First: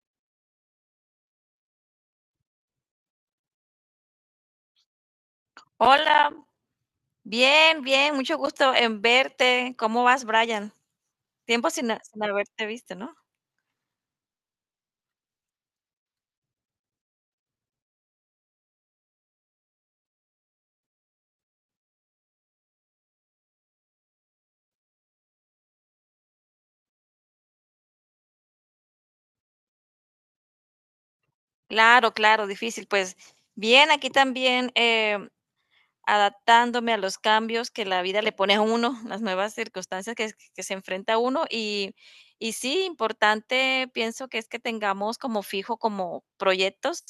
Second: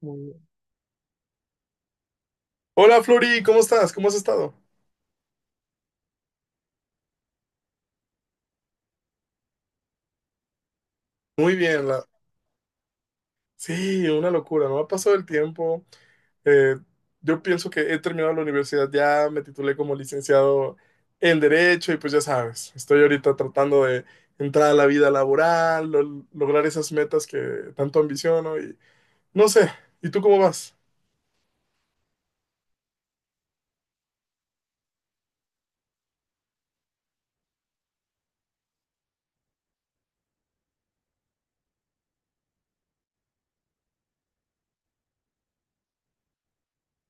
Muy bien. Hola Flori, ¿cómo estás? ¿Cómo has estado? Hola, bien, bien, mucho gusto en verte. ¿Cómo vas, Brian? Muy Tiempo bien, sin haberte visto, ¿no? sí, una locura, no ha pasado el tiempo. Eh, yo pienso que he terminado la universidad ya, me titulé como licenciado en Derecho y pues ya sabes, estoy ahorita tratando de entrar a la vida laboral, lograr esas metas que tanto ambiciono y no sé, ¿y tú cómo vas? Claro, claro, difícil. Pues bien, aquí también adaptándome a los cambios que la vida le pone a uno, las nuevas circunstancias que se enfrenta a uno y sí, importante pienso que es que tengamos como fijo, como proyectos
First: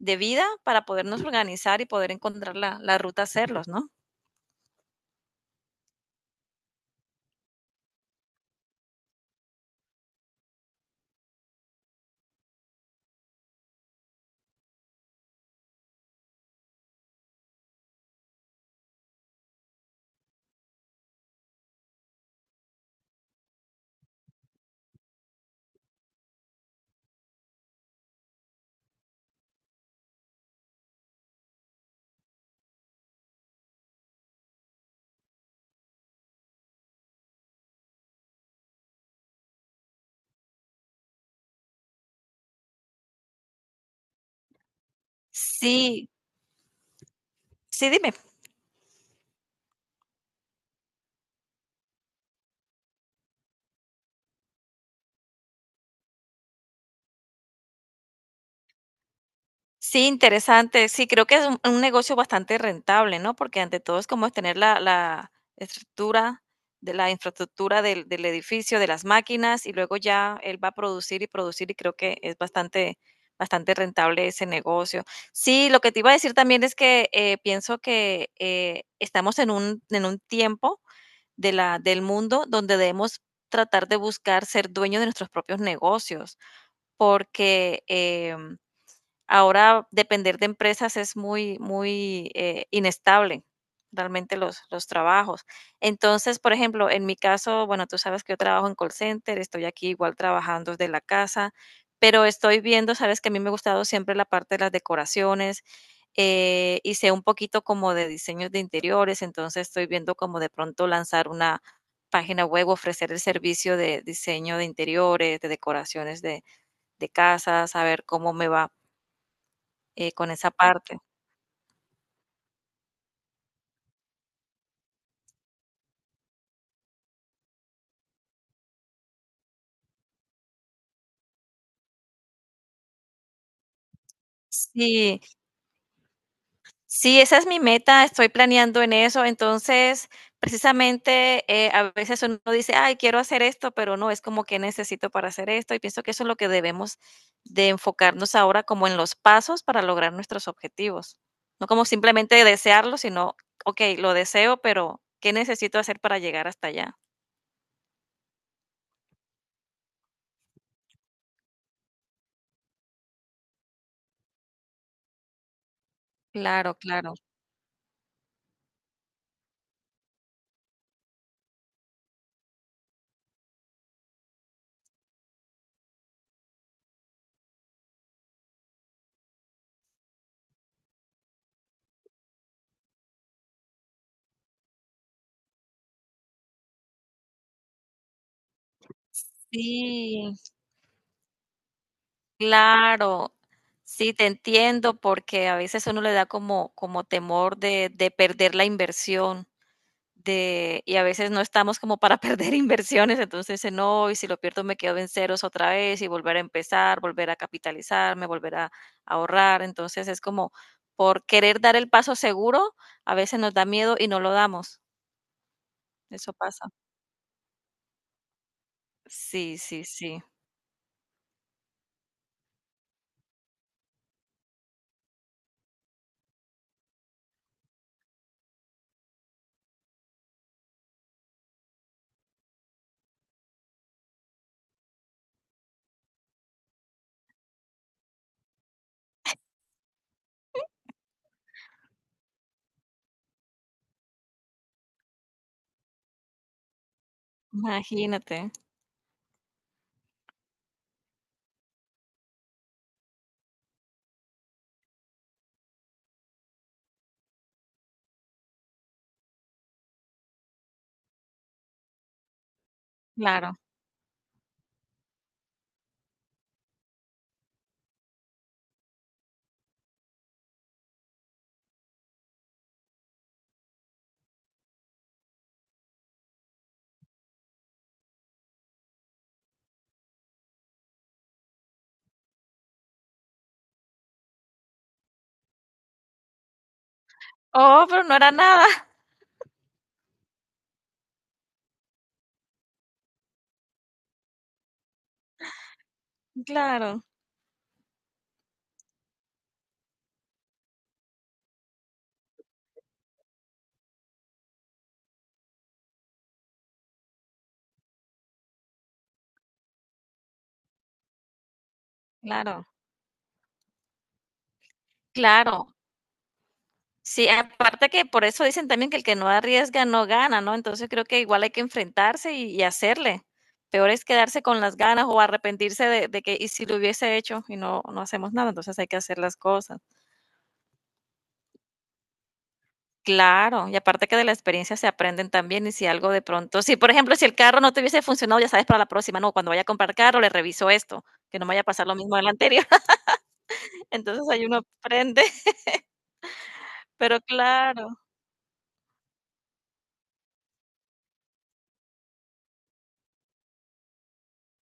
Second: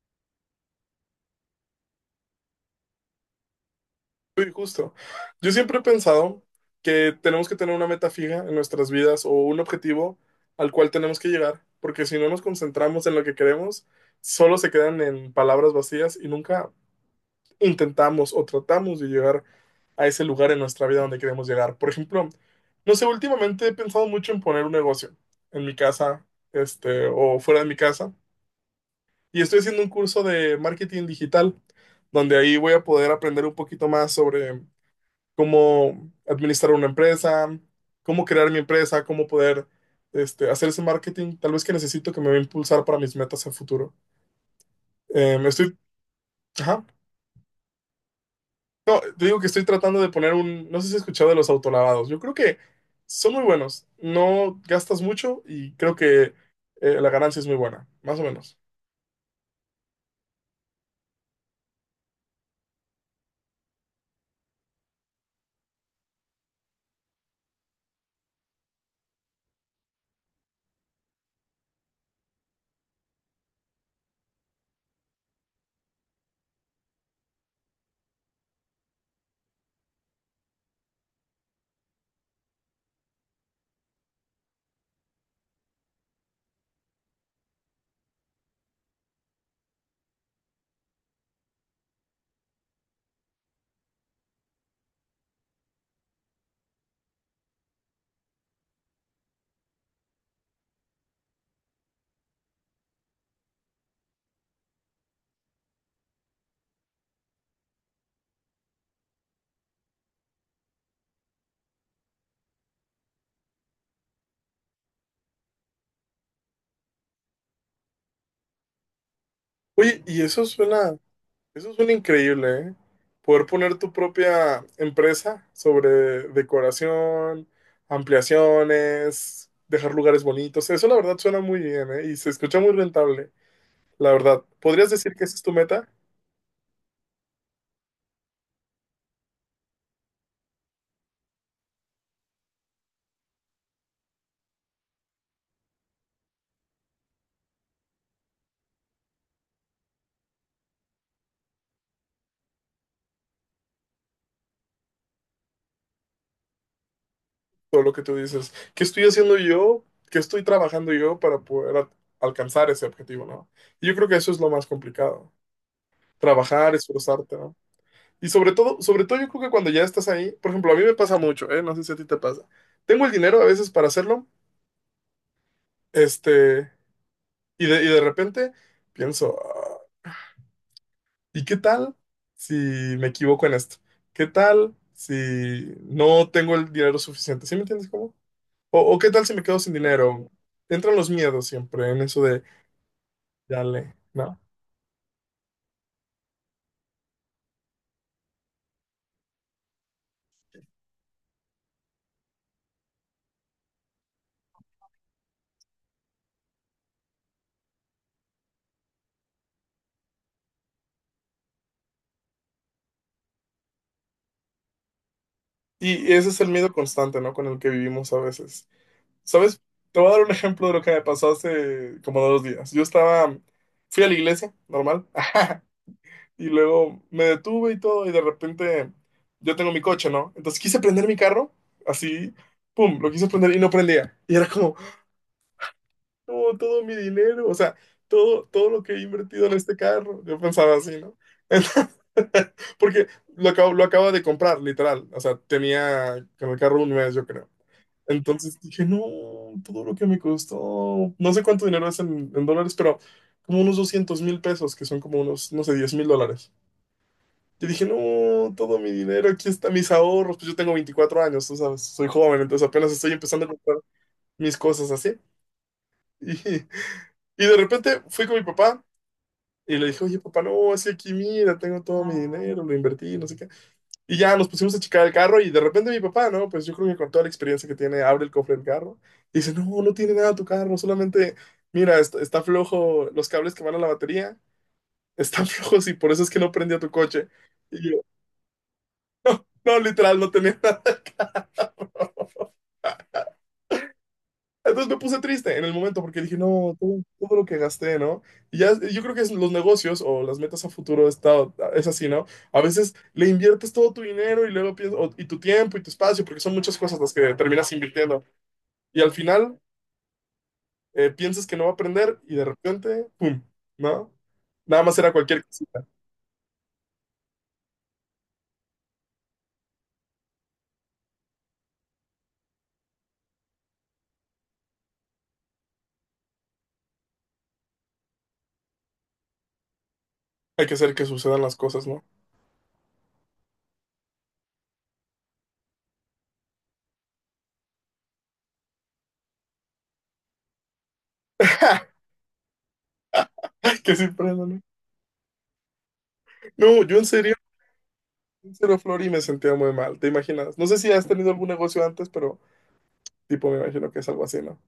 de vida para podernos organizar y poder encontrar la ruta a hacerlos, ¿no? Sí, justo. Yo siempre he pensado que tenemos que tener una meta fija en nuestras vidas o un objetivo al cual tenemos que llegar, porque si no nos concentramos en lo que queremos, solo se quedan en palabras vacías y nunca intentamos o tratamos de llegar a ese lugar en nuestra vida donde queremos llegar. Por ejemplo, no sé, últimamente he pensado mucho en poner un negocio en mi casa, o fuera de mi casa, y estoy haciendo un curso de marketing digital, donde ahí voy a poder aprender un poquito más sobre cómo administrar una empresa, cómo crear mi empresa, cómo poder hacer ese marketing, tal vez que necesito que me va a impulsar para mis metas a futuro. Me estoy, Sí. ajá. Sí, dime. No, te digo que estoy tratando de poner un, no sé si has escuchado de los autolavados. Yo creo que son muy buenos. No gastas mucho y creo que la ganancia es muy buena, más o menos. Sí, interesante. Sí, creo que es un negocio bastante rentable, ¿no? Porque ante todo es como es tener la estructura de la infraestructura del edificio, de las máquinas, y luego ya él va a producir y producir, y creo que es bastante, bastante rentable ese negocio. Sí, lo que te iba a decir también es que pienso que estamos en en un tiempo de del mundo donde debemos tratar de buscar ser dueños de nuestros propios negocios, porque ahora depender de empresas es muy, muy inestable, realmente los trabajos. Entonces, por ejemplo, en mi caso, bueno, tú sabes que yo trabajo en call center, estoy aquí igual trabajando desde la casa, pero estoy viendo, sabes que a mí me ha gustado siempre la parte de las decoraciones y sé un poquito como de diseños de interiores, entonces estoy viendo como de pronto lanzar una página web, ofrecer el servicio de diseño de interiores, de decoraciones de casas a ver cómo me va. Oye, y Con eso esa suena, parte. eso es un increíble, ¿eh? Poder poner tu propia empresa sobre decoración, ampliaciones, dejar lugares bonitos. Eso la verdad suena muy bien, ¿eh? Y se escucha muy rentable, la verdad. ¿Podrías decir Sí, que esa es tu meta? sí, esa es mi meta, estoy planeando en eso. Entonces, precisamente, a veces uno dice: "Ay, quiero hacer esto", pero no, es como: que necesito para hacer esto?". Y pienso que eso es lo que debemos de enfocarnos ahora como en los pasos para lograr nuestros objetivos. No como simplemente desearlo, sino: "Okey, lo deseo, pero ¿qué necesito hacer para llegar hasta allá?". Todo lo que tú dices. ¿Qué estoy haciendo yo? ¿Qué estoy trabajando yo para poder alcanzar ese objetivo, ¿no? Y yo creo que eso es lo más complicado. Trabajar, Claro, claro. esforzarte, ¿no? Y sobre todo yo creo que cuando ya estás ahí, por ejemplo, a mí me pasa mucho, ¿eh? No sé si a ti te pasa. Tengo el dinero a veces para hacerlo, Este, y de repente pienso: "Ah, ¿y qué tal si me equivoco en esto? ¿Qué tal si no tengo el dinero suficiente? ¿Sí me entiendes cómo? O qué tal si me quedo sin dinero?". Sí. Entran los miedos siempre en eso de, Claro, dale, sí, te ¿no? entiendo, porque a veces uno le da como, como temor de perder la inversión, de, y a veces no estamos como para perder inversiones, entonces dice, no, y si lo pierdo me quedo en ceros otra vez y volver a empezar, volver a capitalizarme, volver a ahorrar, entonces es como por querer dar el paso seguro, a veces nos da miedo y no lo damos, Y ese eso es el pasa. miedo constante, ¿no? Con el que vivimos a veces. Sí, ¿Sabes? sí, Te voy a dar sí, un ejemplo de lo que me pasó hace como 2 días. Yo estaba, fui a la iglesia, normal. Y luego me detuve y todo, y de repente yo tengo mi coche, ¿no? Entonces quise prender mi carro, así, pum, lo quise prender y no prendía. Y era como, no, todo mi dinero, o sea, todo, todo lo que he invertido en este carro. Yo pensaba así, ¿no? Entonces, porque lo acabo de comprar, literal. O sea, tenía con el carro un mes, yo creo. imagínate, Entonces dije, no, todo lo que me costó, no sé cuánto dinero es en dólares, pero como unos 200,000 pesos, que son como unos, no sé, 10,000 dólares. Yo dije, no, todo mi dinero, aquí están mis ahorros. Pues yo tengo 24 años, tú sabes, soy joven, entonces apenas estoy empezando a claro. comprar mis cosas así. Y de repente fui con mi papá y le dije, oye, papá, no, así aquí mira, tengo todo mi dinero, lo invertí, no sé qué. Y ya nos pusimos a checar el carro y de repente mi papá, no, pues yo creo que con toda la experiencia que tiene, abre el cofre del carro y dice, no, no tiene nada tu carro, solamente, mira, está, flojo los cables que van a la batería, están flojos y por eso es que no prendió tu coche. Oh, Y yo, pero no era nada, no, literal, no tenía nada. Entonces me puse triste en el momento porque dije, no, todo, claro, todo lo que gasté, ¿no? Y ya, yo creo que es los negocios o las metas a futuro está, es así, ¿no? A veces le inviertes todo tu dinero y luego piensas, o- y tu tiempo y tu espacio, porque son muchas cosas las que terminas invirtiendo. Y al final piensas que no va a aprender y de claro. repente, ¡pum! ¿No? Nada más era cualquier Claro, cosita. sí, aparte que por eso dicen también que el que no arriesga no gana, ¿no? Entonces creo que igual hay que enfrentarse y hacerle. Peor es quedarse con las ganas o arrepentirse de que, y si lo hubiese hecho y no, no hacemos nada, entonces hay que hacer las cosas. Hay que hacer que sucedan las cosas, ¿no? Claro, y aparte que de la experiencia se aprenden también y si algo de pronto, si por ejemplo, si el carro no te hubiese funcionado, ya sabes para la próxima, no, cuando vaya a comprar carro le reviso esto, que no me vaya a pasar lo mismo del anterior. Que sí Entonces ahí aprendan, ¿no? uno aprende, No, yo pero claro. en serio, Flori, me sentía muy mal, ¿te imaginas? No sé si has tenido algún negocio antes, pero tipo, me imagino que es algo así, ¿no?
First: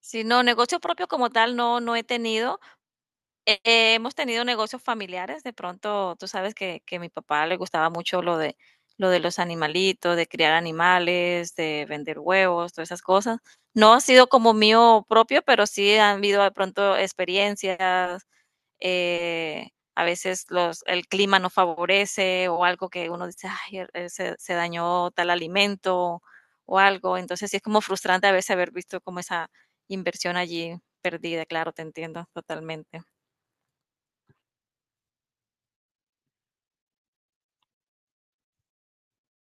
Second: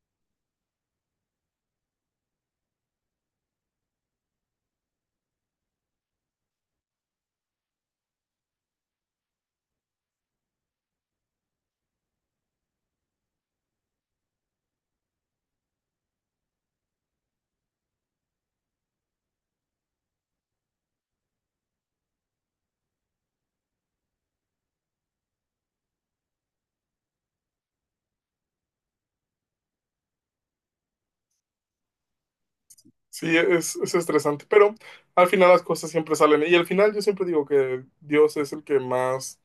Si no, negocio propio como tal no, no he tenido. Hemos tenido negocios familiares, de pronto tú sabes que a mi papá le gustaba mucho lo lo de los animalitos, de criar animales, de vender huevos, todas esas cosas. No ha sido como mío propio, pero sí han habido de pronto experiencias, eh, a veces los, el clima no favorece o algo que uno dice, ay, se, se dañó tal alimento o algo. Entonces sí es como frustrante a veces haber visto como esa inversión allí perdida, claro, te entiendo totalmente. Sí, es estresante, pero al final las cosas siempre salen. Y al final yo siempre digo que Dios es el que más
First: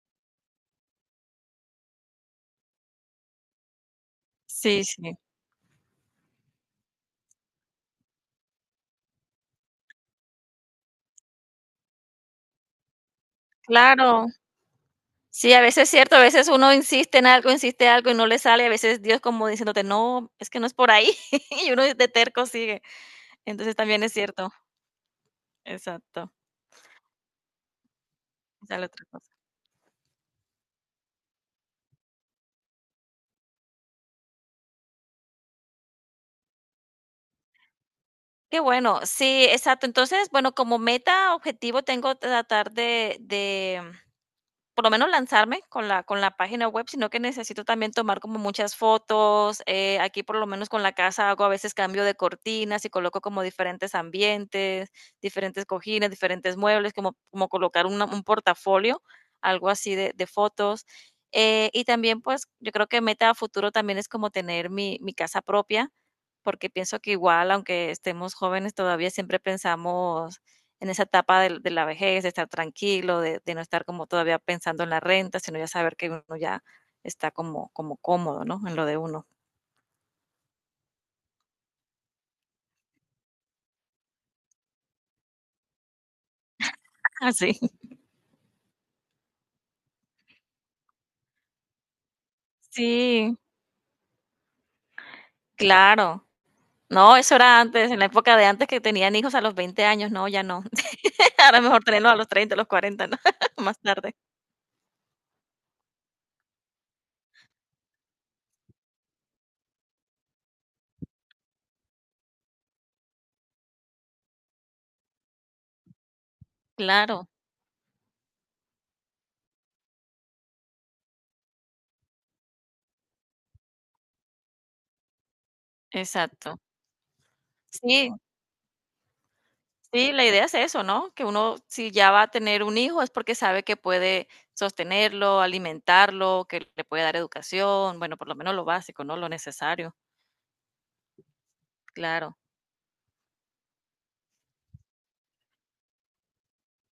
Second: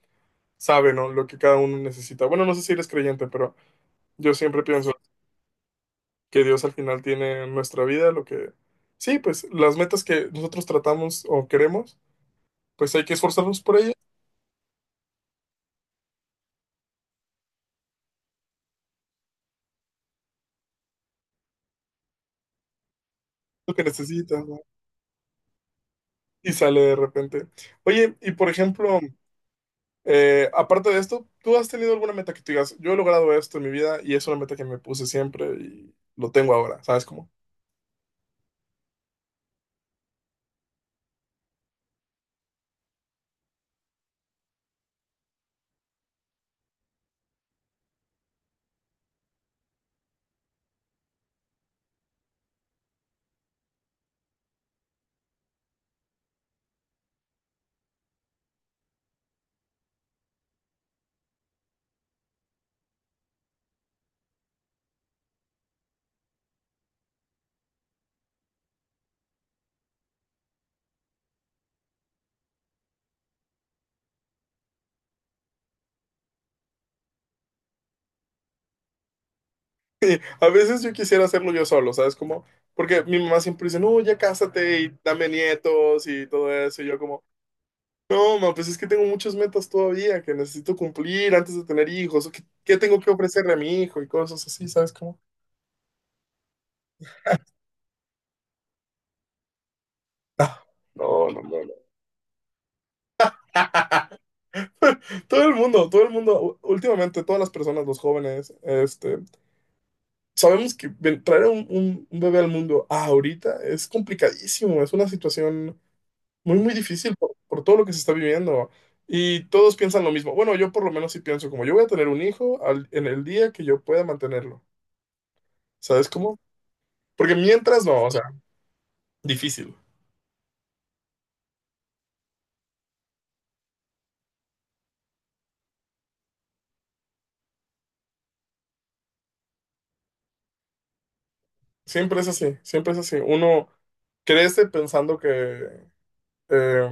sabe, ¿no? Lo que cada uno necesita. Bueno, no sé si eres creyente, pero yo siempre Sí, pienso sí, que Dios al final tiene en nuestra vida lo que... Sí, pues las metas que nosotros tratamos o queremos, pues hay que esforzarnos por ellas, claro. Sí, a veces es cierto, a veces uno insiste en algo y no le sale, a veces Dios como diciéndote: "No, es que no es por ahí", y uno de terco sigue. lo Entonces, que también es necesitas, cierto. ¿no? Exacto, Y sale de repente. Oye, y por esa la ejemplo, otra cosa. Aparte de esto, ¿tú has tenido alguna meta que tú digas, yo he logrado esto en mi vida y es una meta que me puse siempre y lo tengo ahora, ¿sabes cómo? Qué bueno, sí, exacto. Entonces, bueno, como meta, objetivo tengo tratar de por lo menos lanzarme con la página web, sino que necesito también tomar como muchas fotos. Aquí, por lo menos con la casa, hago a veces cambio de cortinas y coloco como diferentes ambientes, diferentes cojines, diferentes muebles, como, como colocar un portafolio, algo así de fotos. Y también, pues, yo creo que meta a futuro también es como tener mi casa propia, porque pienso que igual, aunque estemos jóvenes, todavía siempre pensamos en esa etapa de la vejez, de estar tranquilo, de, no estar como todavía pensando en la renta, sino ya saber que uno ya está como, como cómodo, ¿no? En lo de uno. Sí, a veces yo quisiera hacerlo yo solo, ¿sabes cómo? Porque mi mamá siempre dice, no, ya cásate y dame nietos y todo eso. Y yo como, Así. Sí, no, mamá, pues es que tengo muchas metas todavía que necesito cumplir antes de tener hijos. ¿O qué tengo que sí, ofrecerle a mi hijo? Y cosas así, ¿sabes cómo? claro. No, eso era antes, en la época de antes que tenían hijos a los 20 años, no, ya Ah, no. no, no, Ahora no, mejor no. tenerlos a los 30 a los 40, ¿no? Más tarde. Todo el mundo, últimamente todas las personas, los jóvenes, sabemos que traer un, un bebé al mundo ahorita es complicadísimo, es una situación muy, muy difícil Claro, por todo lo que se está viviendo. Y todos piensan lo mismo. Bueno, yo por lo menos sí pienso como yo voy a tener un hijo en el día que yo pueda mantenerlo. ¿Sabes cómo? exacto. Porque mientras no, o Sí. sea, difícil. Sí, la idea es eso, ¿no? Que uno, si ya va a tener un hijo, es porque sabe que puede sostenerlo, alimentarlo, que le puede dar educación, bueno, por lo menos lo básico, ¿no? Lo necesario, Siempre es claro. así, siempre es así. Uno crece pensando que eh,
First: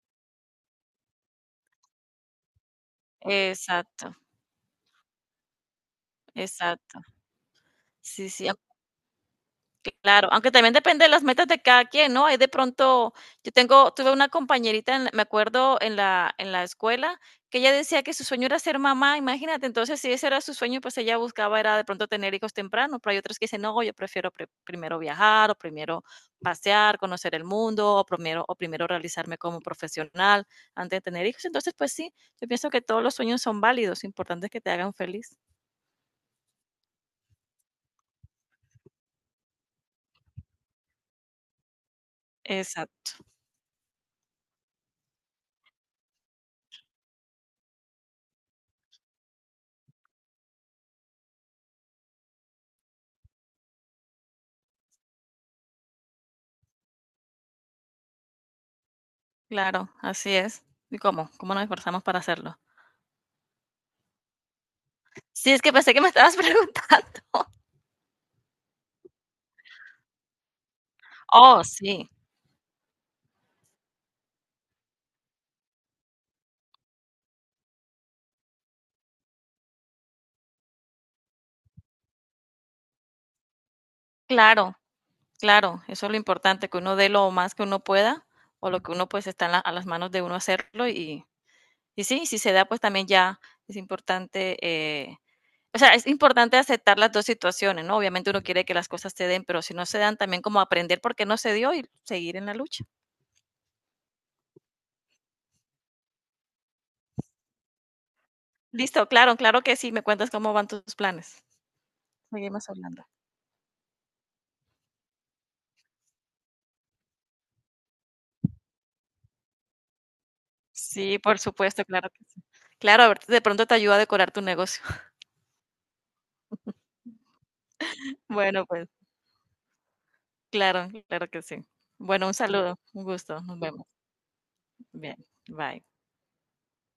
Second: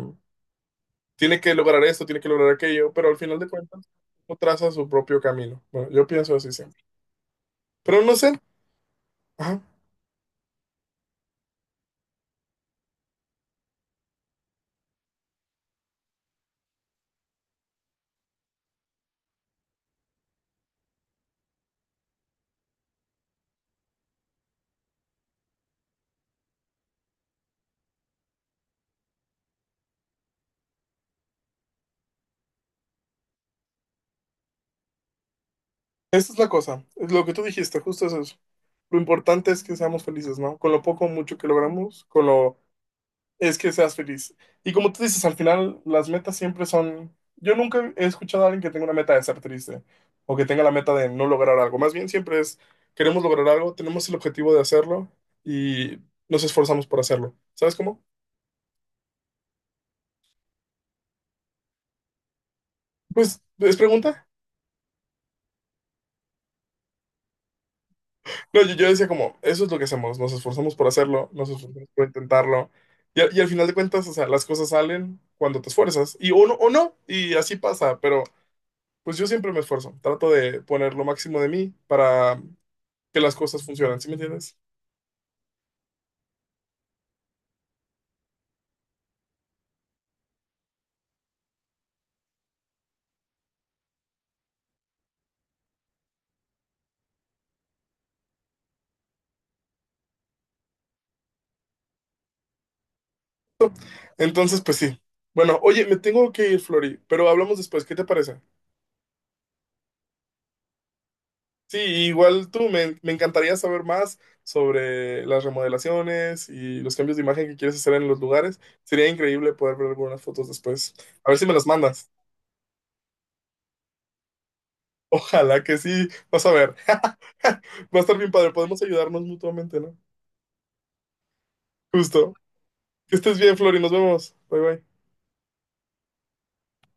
tiene que lograr esto, tiene que lograr aquello, pero al final de cuentas Exacto, uno traza su propio camino. Bueno, yo pienso así siempre. exacto. Pero no Sí, sé. sí. Ajá. Claro, aunque también depende de las metas de cada quien, ¿no? Hay de pronto, yo tengo, tuve una compañerita, me acuerdo en en la escuela, que ella decía que su sueño era ser mamá, imagínate, entonces si ese era su sueño, pues ella buscaba era de pronto tener hijos temprano, pero hay otras que dicen, no, yo prefiero primero viajar, o primero pasear, conocer el mundo, o primero realizarme como profesional antes de tener hijos. Entonces, pues sí, yo pienso que todos los sueños son válidos, importante es que te hagan feliz. Esa es la cosa, es lo que tú dijiste, justo es eso. Lo importante es que seamos felices, ¿no? Con lo poco o mucho que logramos, con lo Exacto, es que seas feliz. Y como tú dices, al final las metas siempre son... Yo nunca he escuchado a alguien que tenga una meta de ser triste o que tenga la meta de no lograr algo. Más bien siempre es, queremos lograr algo, tenemos el objetivo de hacerlo y nos esforzamos por hacerlo. ¿Sabes cómo? claro, así es. ¿Y cómo? ¿Cómo nos esforzamos para hacerlo? Pues, ¿es pregunta? Sí, es que pensé que me estabas preguntando. No, yo decía como, eso es lo que hacemos, nos esforzamos por hacerlo, nos Oh, esforzamos por sí, intentarlo. Y al final de cuentas, o sea, las cosas salen cuando te esfuerzas. Y o no, y así pasa, pero pues yo siempre me esfuerzo. Trato de poner lo máximo de mí para que las cosas funcionen, ¿sí me entiendes? claro, claro, eso es lo importante, que uno dé lo más que uno pueda o lo que uno pues está a las manos de uno hacerlo y sí, si se da pues también ya es importante, o sea, es importante aceptar las dos situaciones, ¿no? Obviamente uno quiere que las cosas se den, pero si no se dan también como aprender por qué no se dio y seguir en la lucha. Entonces, pues sí. Bueno, oye, me tengo que ir, Flori, pero hablamos después, ¿qué te parece? Listo, claro, claro que sí, me cuentas cómo van tus planes. Sí, igual Seguimos tú, hablando. me encantaría saber más sobre las remodelaciones y los cambios de imagen que quieres hacer en los lugares. Sería increíble poder ver algunas fotos después. Sí, A ver por si me las supuesto, claro mandas. que sí. Claro, a ver, de pronto te ayuda a decorar tu negocio. Ojalá que sí. Vas a ver. Va a estar bien padre. Bueno, Podemos pues, ayudarnos mutuamente, ¿no? claro, claro que sí. Bueno, Justo. un saludo, un Que estés gusto, bien, nos Flori. vemos. Nos vemos. Bye, bye. Bien, bye.